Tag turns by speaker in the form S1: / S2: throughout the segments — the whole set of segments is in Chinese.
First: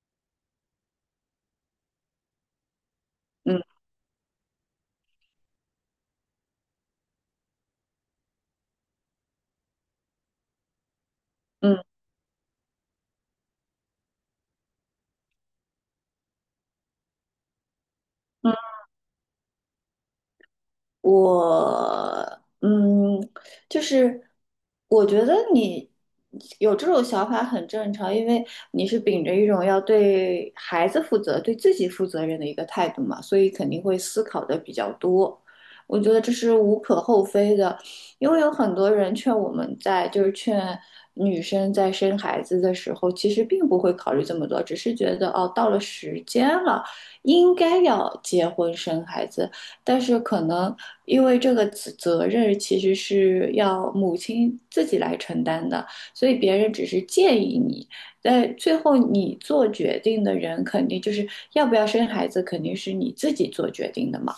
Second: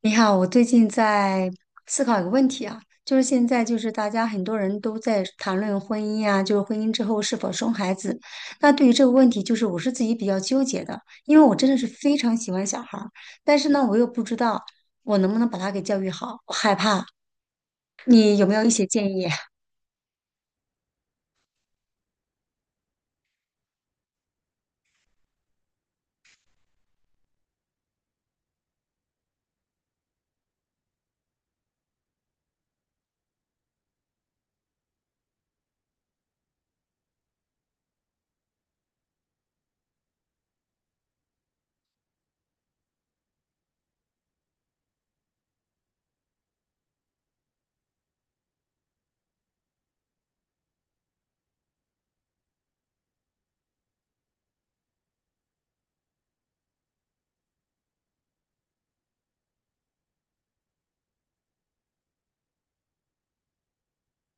S1: 你好，我最近在思考一个问题啊，就是现在
S2: 嗯
S1: 就是大家很多人都在谈论婚姻啊，就是婚姻之后是否生孩子。那对于这个问题，就是我是自己比较纠结的，因为我真
S2: 嗯
S1: 的
S2: 嗯。
S1: 是非常喜欢小孩儿，但是呢，我又不知道我能不能把他给教育好，我害怕。你有没有一些建议？
S2: 我就是我觉得你有这种想法很正常，因为你是秉着一种要对孩子负责、对自己负责任的一个态度嘛，所以肯定会思考的比较多。我觉得这是无可厚非的，因为有很多人劝我们在，就是劝女生在生孩子的时候，其实并不会考虑这么多，只是觉得哦，到了时间了，应该要结婚生孩子。但是可能因为这个责任其实是要母亲自己来承担的，所以别人只是建议你，但最后你做决定的人肯定就是要不要生孩子，肯定是你自己做决定的嘛。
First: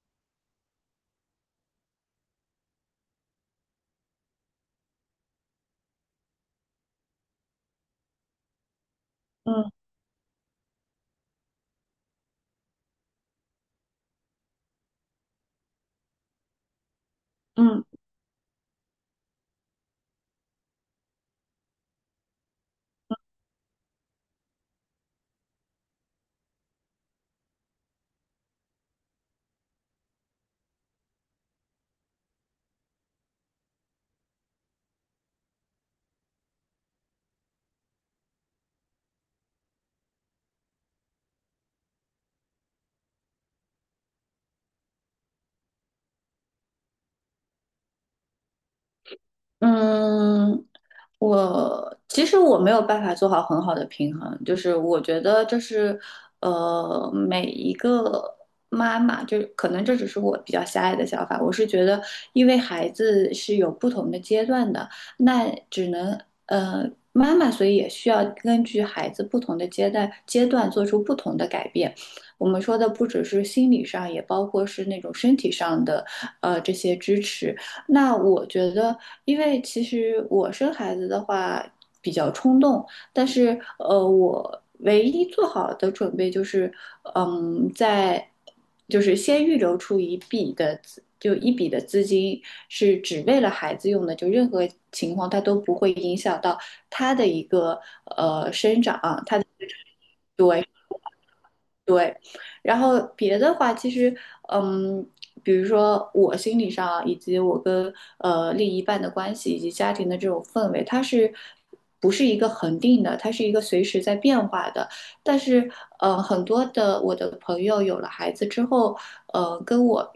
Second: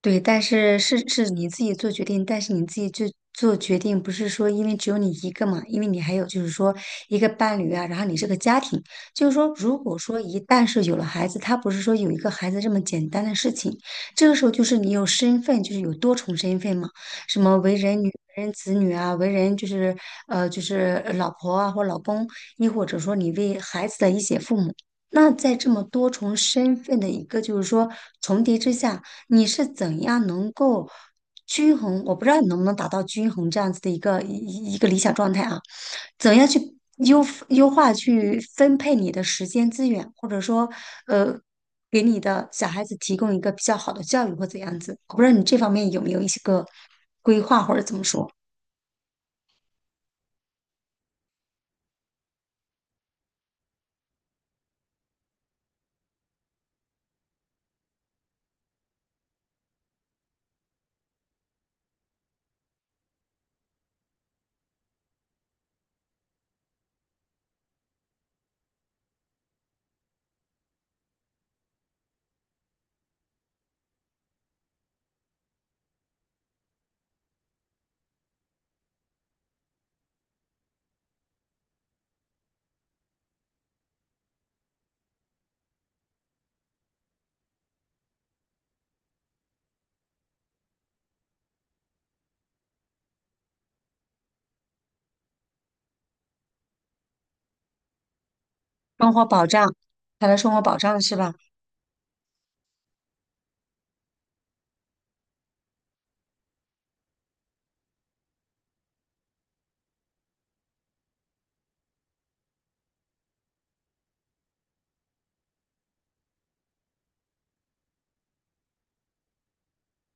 S1: 对，但是你自己做决定，但是你自己就做决定，不是说因为只有你一个嘛，因为你还有就是说一个伴侣啊，然后你这个家庭，就是说
S2: 嗯
S1: 如果说一旦是有了孩子，他不是说有一个孩子这么简单的事情，这个时候就是你有身份，就是有多重身份嘛，什么为
S2: 嗯。
S1: 人女、为人子女啊，为人就是就是老婆啊或老公，亦或者说你为孩子的一些父母。那在这么多重身份的一个就是说重叠之下。你是怎样能够均衡？我不知道你能不能达到均衡这样子的一个一个理想状态啊？怎样去优化去分配你的时间资源，或者说呃，给你的小孩子提供一个比较好的教育或怎样子？我不知道你这方面有没有一些个规划或者怎么说，
S2: 嗯，我其实我没有办法做好很好的平衡，就是我觉得这是每一个妈妈，就可能这只是我比较狭隘的想法，我是觉得因为孩子是有不同的阶段的，那只能妈妈，所以也需要根据孩子不同的阶段做出不同的改变。我们说的不只是心理上，也包括是那种身体上的这些支持。那我觉得，因为其实我生孩子的话比较冲动，但是我唯一做好的准备就是，嗯，在就是先预留出一笔的资，就一笔的资金是只为了孩子用的，就任何情况它都不会影响到他的一个生长。
S1: 生活保障，他的生活
S2: 对。
S1: 保障是吧？
S2: 对，然后别的话，其实，嗯，比如说我心理上啊以及我跟另一半的关系，以及家庭的这种氛围，它是不是一个恒定的？它是一个随时在变化的。但是，很多的我的朋友有了孩子之后，跟我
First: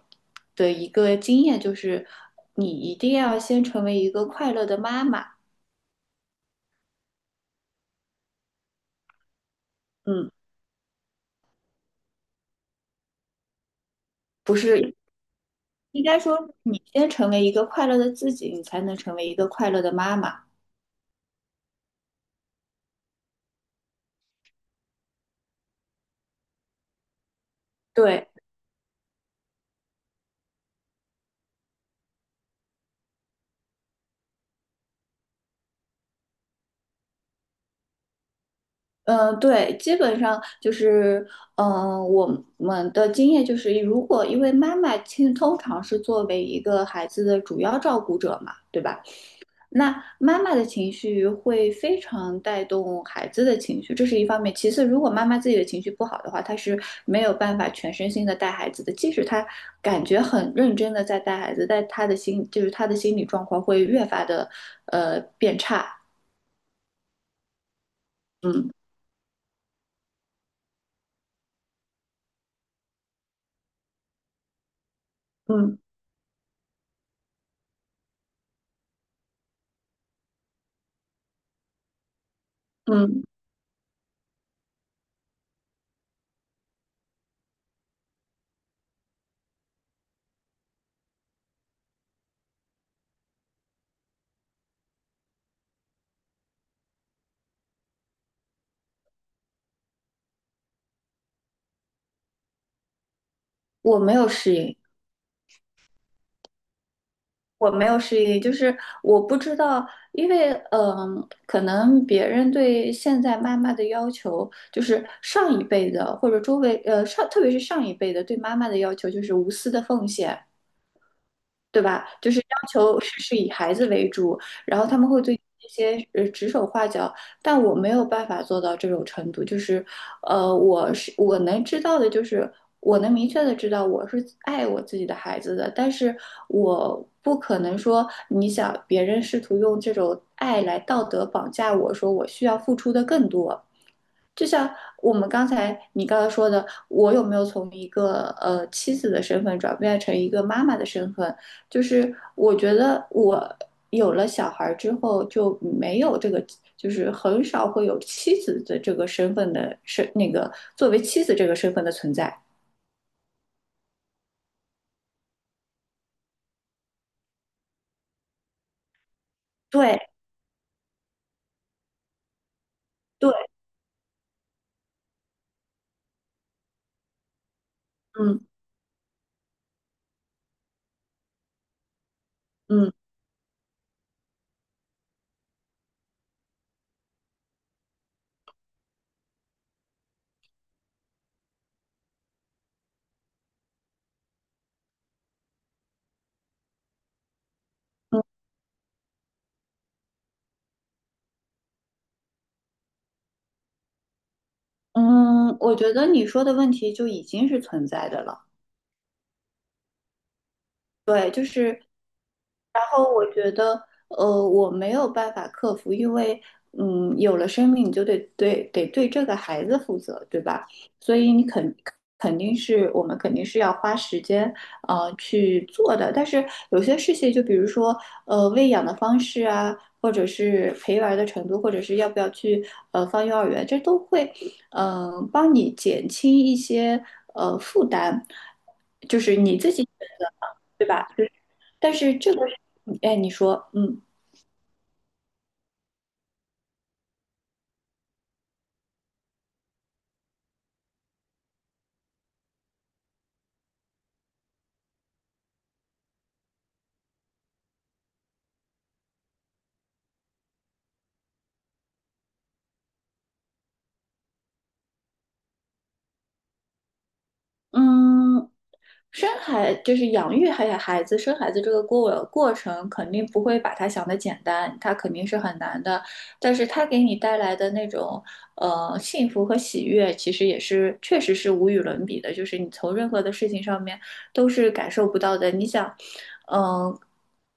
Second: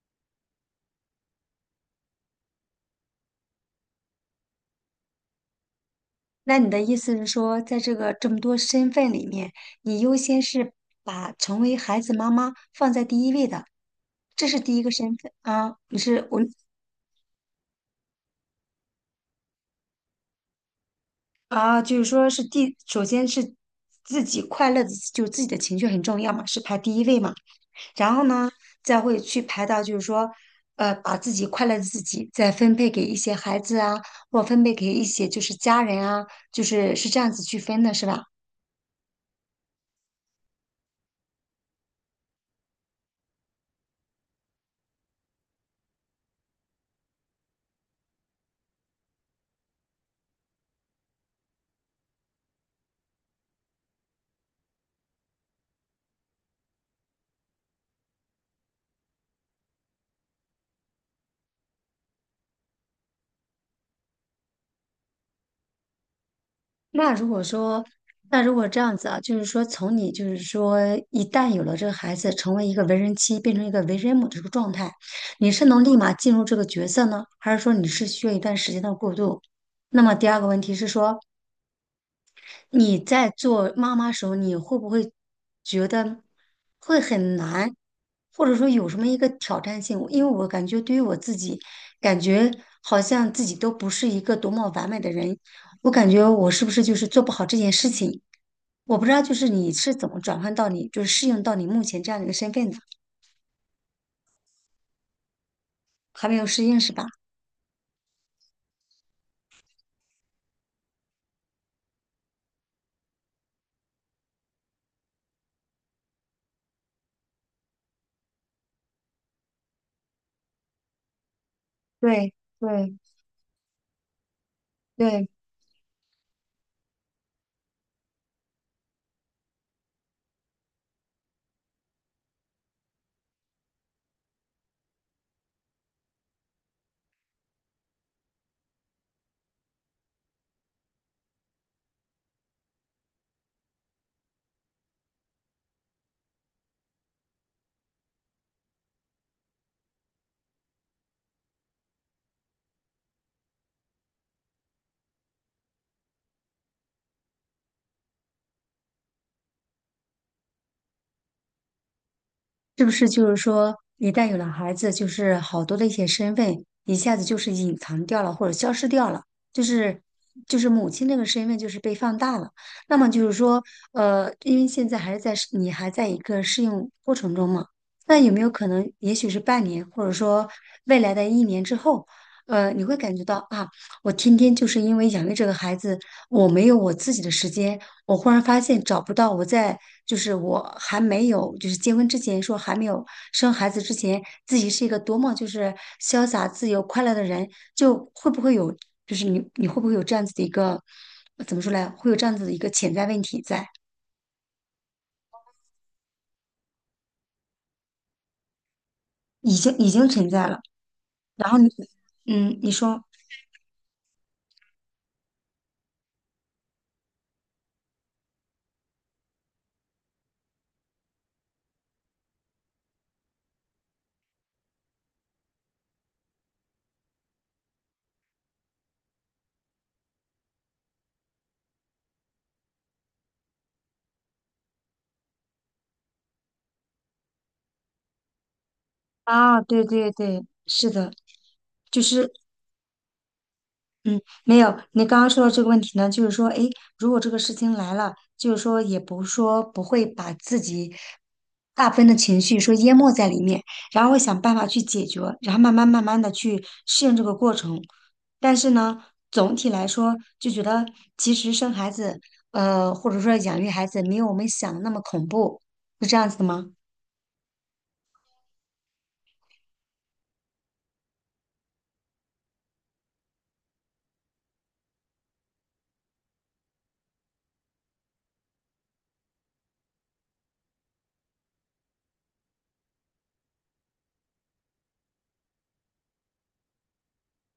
S2: 的一个经验就是，你一定要先成为一个快乐的妈妈。
S1: 那你的意思是说，在这个这么多身份里面，你优
S2: 嗯，
S1: 先是把成为孩子妈妈放在第一位的，这
S2: 不
S1: 是第一个
S2: 是，
S1: 身份啊？你
S2: 应该
S1: 是我
S2: 说你先成为一个快乐的自己，你才能成为一个快乐的妈妈。
S1: 啊，就是说是第，首先是自己快乐的，就自己的情绪很重要嘛，是排第一位嘛。然后
S2: 对，
S1: 呢，再会去排到就是说，把自己快乐的自己再分配给一些孩子啊，或分配给一些就是家人啊，就是是这样子去分的，是吧？
S2: 嗯，对，基本上就是，嗯、我们的经验就是，如果因为妈妈其实通常是作为一个孩子的主要照顾者嘛，对吧？那妈妈的情绪会非常带动孩子的情绪，这是一方面。其次，如果妈妈自己的情绪不好的话，她是没有办法全身心的带孩子的，即使她感觉很认真的在带孩子，但她的心就是她的心理状况会越发的变差。
S1: 那如果说，那如果
S2: 嗯
S1: 这样子啊，就是说，从你就是说，一旦有了这个孩子成为一个为人妻，变成一个为人母的这个状态，你是
S2: 嗯
S1: 能立马进入这个角色呢，还是说你是需要一段时间的过渡？那么第二个问题是说，你
S2: 嗯，
S1: 在做妈妈时候，你会不会觉得会很难，或者说有什么一个挑战性？因为我感觉对于我自己，感觉好像自己都不是一个多么完美的人，我感觉我是不是就是做不好这件事情？我不知道，就是你是怎么转换到你，就是适应到你目前这样的一个身份的，
S2: 我没有适应。
S1: 还没有适应是吧？
S2: 我没有失忆，就是我不知道，因为嗯，可能别人对现在妈妈的要求，就是上一辈的或者周围上，特别是上一辈的对妈妈的要求就是无私的奉献，对吧？就
S1: 对
S2: 是要
S1: 对
S2: 求事事以孩子为主，然后他们会
S1: 对。
S2: 对这些指手画脚，但我没有办法做到这种程度。就是，我是我能知道的，就是我能明确的知道我是爱我自己的孩子的，但是我不可能说你想别人试图用这种爱来道德绑架我，说我需要付出的更多。就像我们刚才你刚才说的，我有没有从一个妻子的身份转变成一个妈妈的身份？就是我觉得我有了小孩儿之后就没有这个，就是很少会有妻子的这个身份的身那个作为妻子这个身份的存在。
S1: 是不是就是说，一旦有了孩子，就是好多的一些身份一下子就是隐藏掉了，或者消失掉了，就
S2: 对
S1: 是就是母亲这个身份就是被放大了。那么就
S2: 对，
S1: 是说，因为现在还是在适你还在一个适应过程中嘛，那有没
S2: 嗯
S1: 有可能，也许是半年，或者说未来的一年之后，你
S2: 嗯
S1: 会感觉到啊，我天天就是因为养育这个孩子。我没有我自己的时间，我忽然发现找不到我在，就是我还没有，就是结婚之前说还没有生孩子之前，自己是一个多么就是潇洒、自由、快乐的人，就会不会有，就是你会不会有这样子的一个，怎么说来，会有这样子的一个潜在问题在，
S2: 嗯，我觉得你说的问题就已经是存在的了。
S1: 已经存在了。
S2: 对，就
S1: 然后你，
S2: 是。
S1: 你
S2: 然
S1: 说
S2: 后我觉得，我没有办法克服，因为，嗯，有了生命，你就得对这个孩子负责，对吧？所以你肯肯定是我们肯定是要花时间，去做的。但是有些事情，就比如说，喂养的方式啊，或者是陪玩儿的程度，或者是要不要去放幼儿园，这都会，帮你减轻一些负担，就是你
S1: 啊，
S2: 自己
S1: 对
S2: 选
S1: 对
S2: 择
S1: 对，
S2: 嘛，对
S1: 是
S2: 吧？
S1: 的，
S2: 就是但
S1: 就
S2: 是
S1: 是
S2: 这个。哎，你说，嗯
S1: 嗯，没有。你刚刚说的这个问题呢，就是说，诶，如果这个事情来了，就是说，也不说不会把自己大部分的情绪说淹没在里面，然后会想办法去解决，然后慢慢的去适应这个过程。但是呢，总体来说，就觉得其实生孩子，或者说养育孩子，没有我们想的那么恐怖，是这样子的吗？
S2: 嗯。生孩就是养育孩子、生孩子这个过程，肯定不会把它想的简单，它肯定是很难的。但是它给你带来的那种幸福和喜悦，其实也是确实是无与伦比的。就是你从任何的事情上面都是感受不到的。你想，嗯、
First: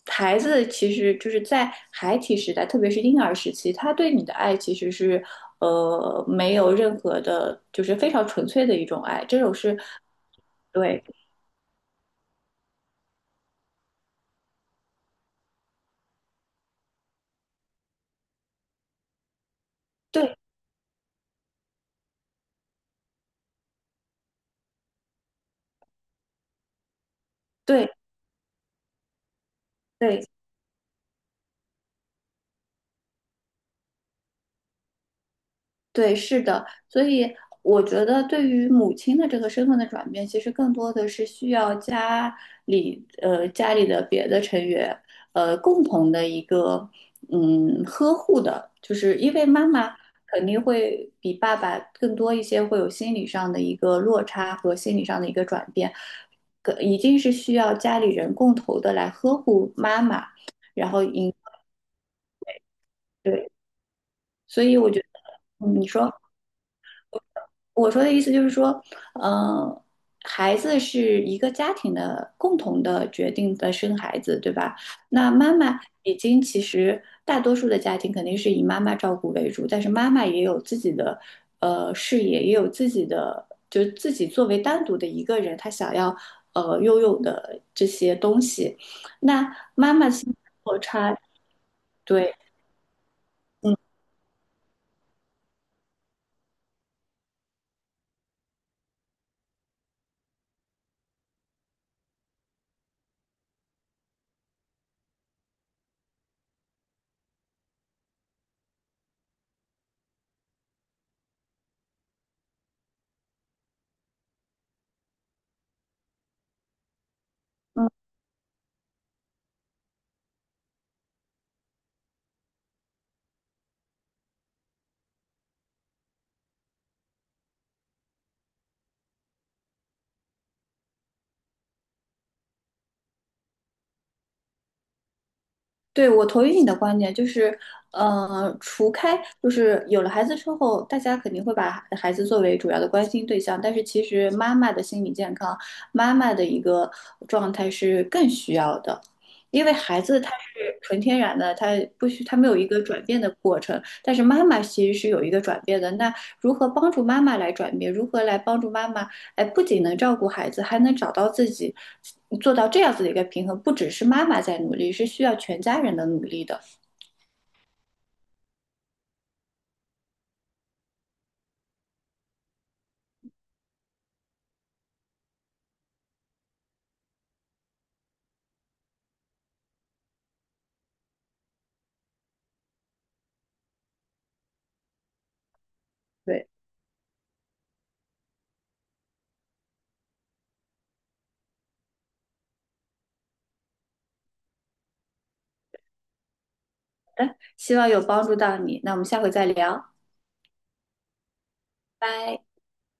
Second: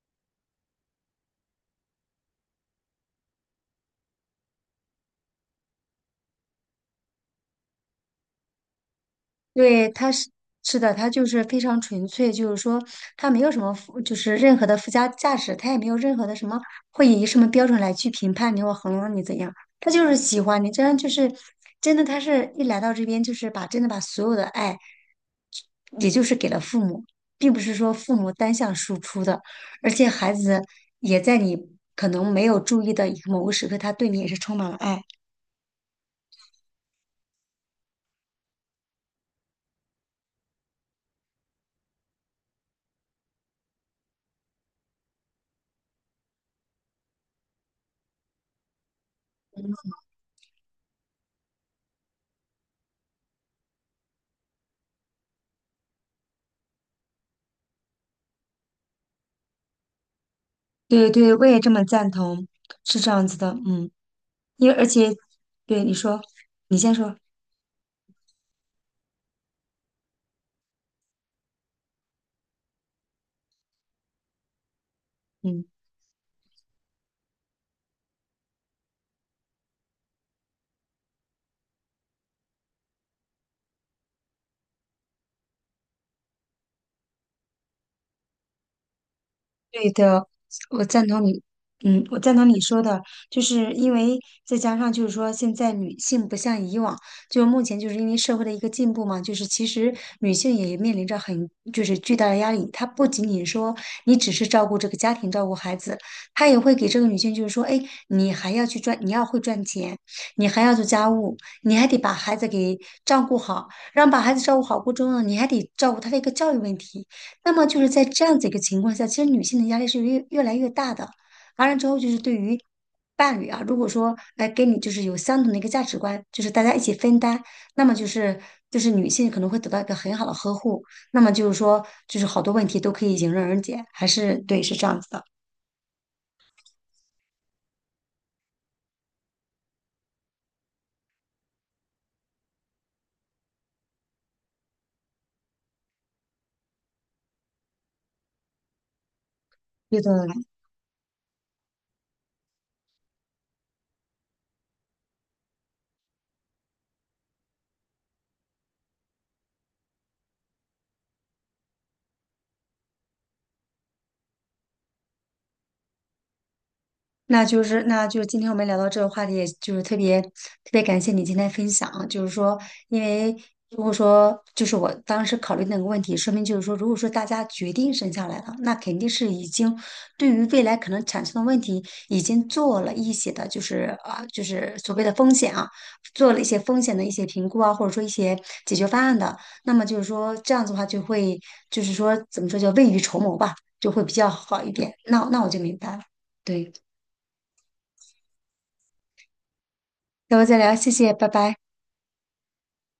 S2: 孩子其实就是在孩提时代，特别是婴儿时期，他对你的爱其实是没有任何的，就是非常纯粹的一种爱。这种是
S1: 对，是的，
S2: 对。
S1: 他就是非常纯粹，就是说他没有什么就是任何的附加价值，他也没有任何的什么会以什么标准来去评判你或衡量你怎样，他就是
S2: 对，
S1: 喜欢你，这样就是真的，他是一来到这边就是把真的把所有的爱，也就是给了父母，并不是说
S2: 对
S1: 父母单向输出的，而且
S2: 对
S1: 孩子也在你可能没有注意的某个时刻，他对你也是充满了爱。
S2: 对，是的，所以我觉得对于母亲的这个身份的转变，其实更多的是需要家里的别的成员共同的一个嗯呵护的，就是因为妈妈肯定会比爸爸更多一些，会有心理上的一个落差和心理上的一个转变，可一定是需要家里人共同的来呵护妈妈，然后
S1: 对
S2: 引
S1: 对，我也这么赞同，是这样子的，
S2: 对，
S1: 嗯。
S2: 所
S1: 因为
S2: 以
S1: 而
S2: 我觉
S1: 且，
S2: 得嗯
S1: 对
S2: 你
S1: 你
S2: 说。
S1: 说，你先说，
S2: 我说的意思就是说，呃，孩子是一个家庭的共同的决定的生孩子，对吧？那妈
S1: 嗯。
S2: 妈已经其实大多数的家庭肯定是以妈妈照顾为主，但是妈妈也有自己的事业，也有自己的，就是自己作为单独的一个人，她想要拥有的这些东西。那
S1: 对
S2: 妈妈
S1: 的，
S2: 心里落
S1: 我赞
S2: 差，
S1: 同你，我赞
S2: 对。
S1: 同你说的，就是
S2: 嗯。
S1: 因为再加上就是说，现在女性不像以往，就目前就是因为社会的一个进步嘛，就是其实女性也面临着很就是巨大的压力，她不仅仅说你只是照顾这个家庭、照顾孩子，她也会给这个女性就是说，哎，你还要去赚，你要会赚钱，你还要做家务，你还得把孩子给照顾好，让把孩子照顾好过程中呢，你还得照顾他的一个教育问题。那么就是在这样子一个情况下，其实女性的压力是越来越大的。完了之后，就是对于伴侣啊，如果说哎跟你就是有相同的一个价值观，就是大家一起分担，那么就是女性可能会得到一个很好的呵护。那么就是说，就是好多问题都可以迎刃而解，还是对，是这样子的。
S2: 对，我同意你的观点，就是，除开就是有了孩子之后，大家肯定会把孩子作为主要的关心对象，但是其实妈妈的心理健康，妈妈的一个状态是更需要的，因为孩
S1: 对的，
S2: 子他是纯天然的，他不需他没有一个转变的过程，但是妈妈其实是有一个转变的。那如何帮助妈妈来转变？如何来帮助妈妈哎，不仅能照顾孩子，还能找到自己，做到这样子的一个平衡。不只是妈妈在努力，是需要全家人的努力的。
S1: 那就是今天我们聊到这个话题，也就是特别特别感谢你今天分享啊，就是说，因为如果说就是我当时考虑那个问题，说明就是说，如果说大家决定生下来了，那肯定是已经对于未来可能产生的问题已经做了一些的，就是啊，就是所谓的风险啊，做了一
S2: 对，
S1: 些风险的一些评估啊，或者说一些解决方案的，那么就是说这样子的话，就会就是说怎么说叫未雨绸缪吧，就会比较好一点。那我就明白了，对。
S2: 希望有帮助到你。那我们下回再聊，
S1: 那我再聊，谢谢，拜拜。
S2: 拜。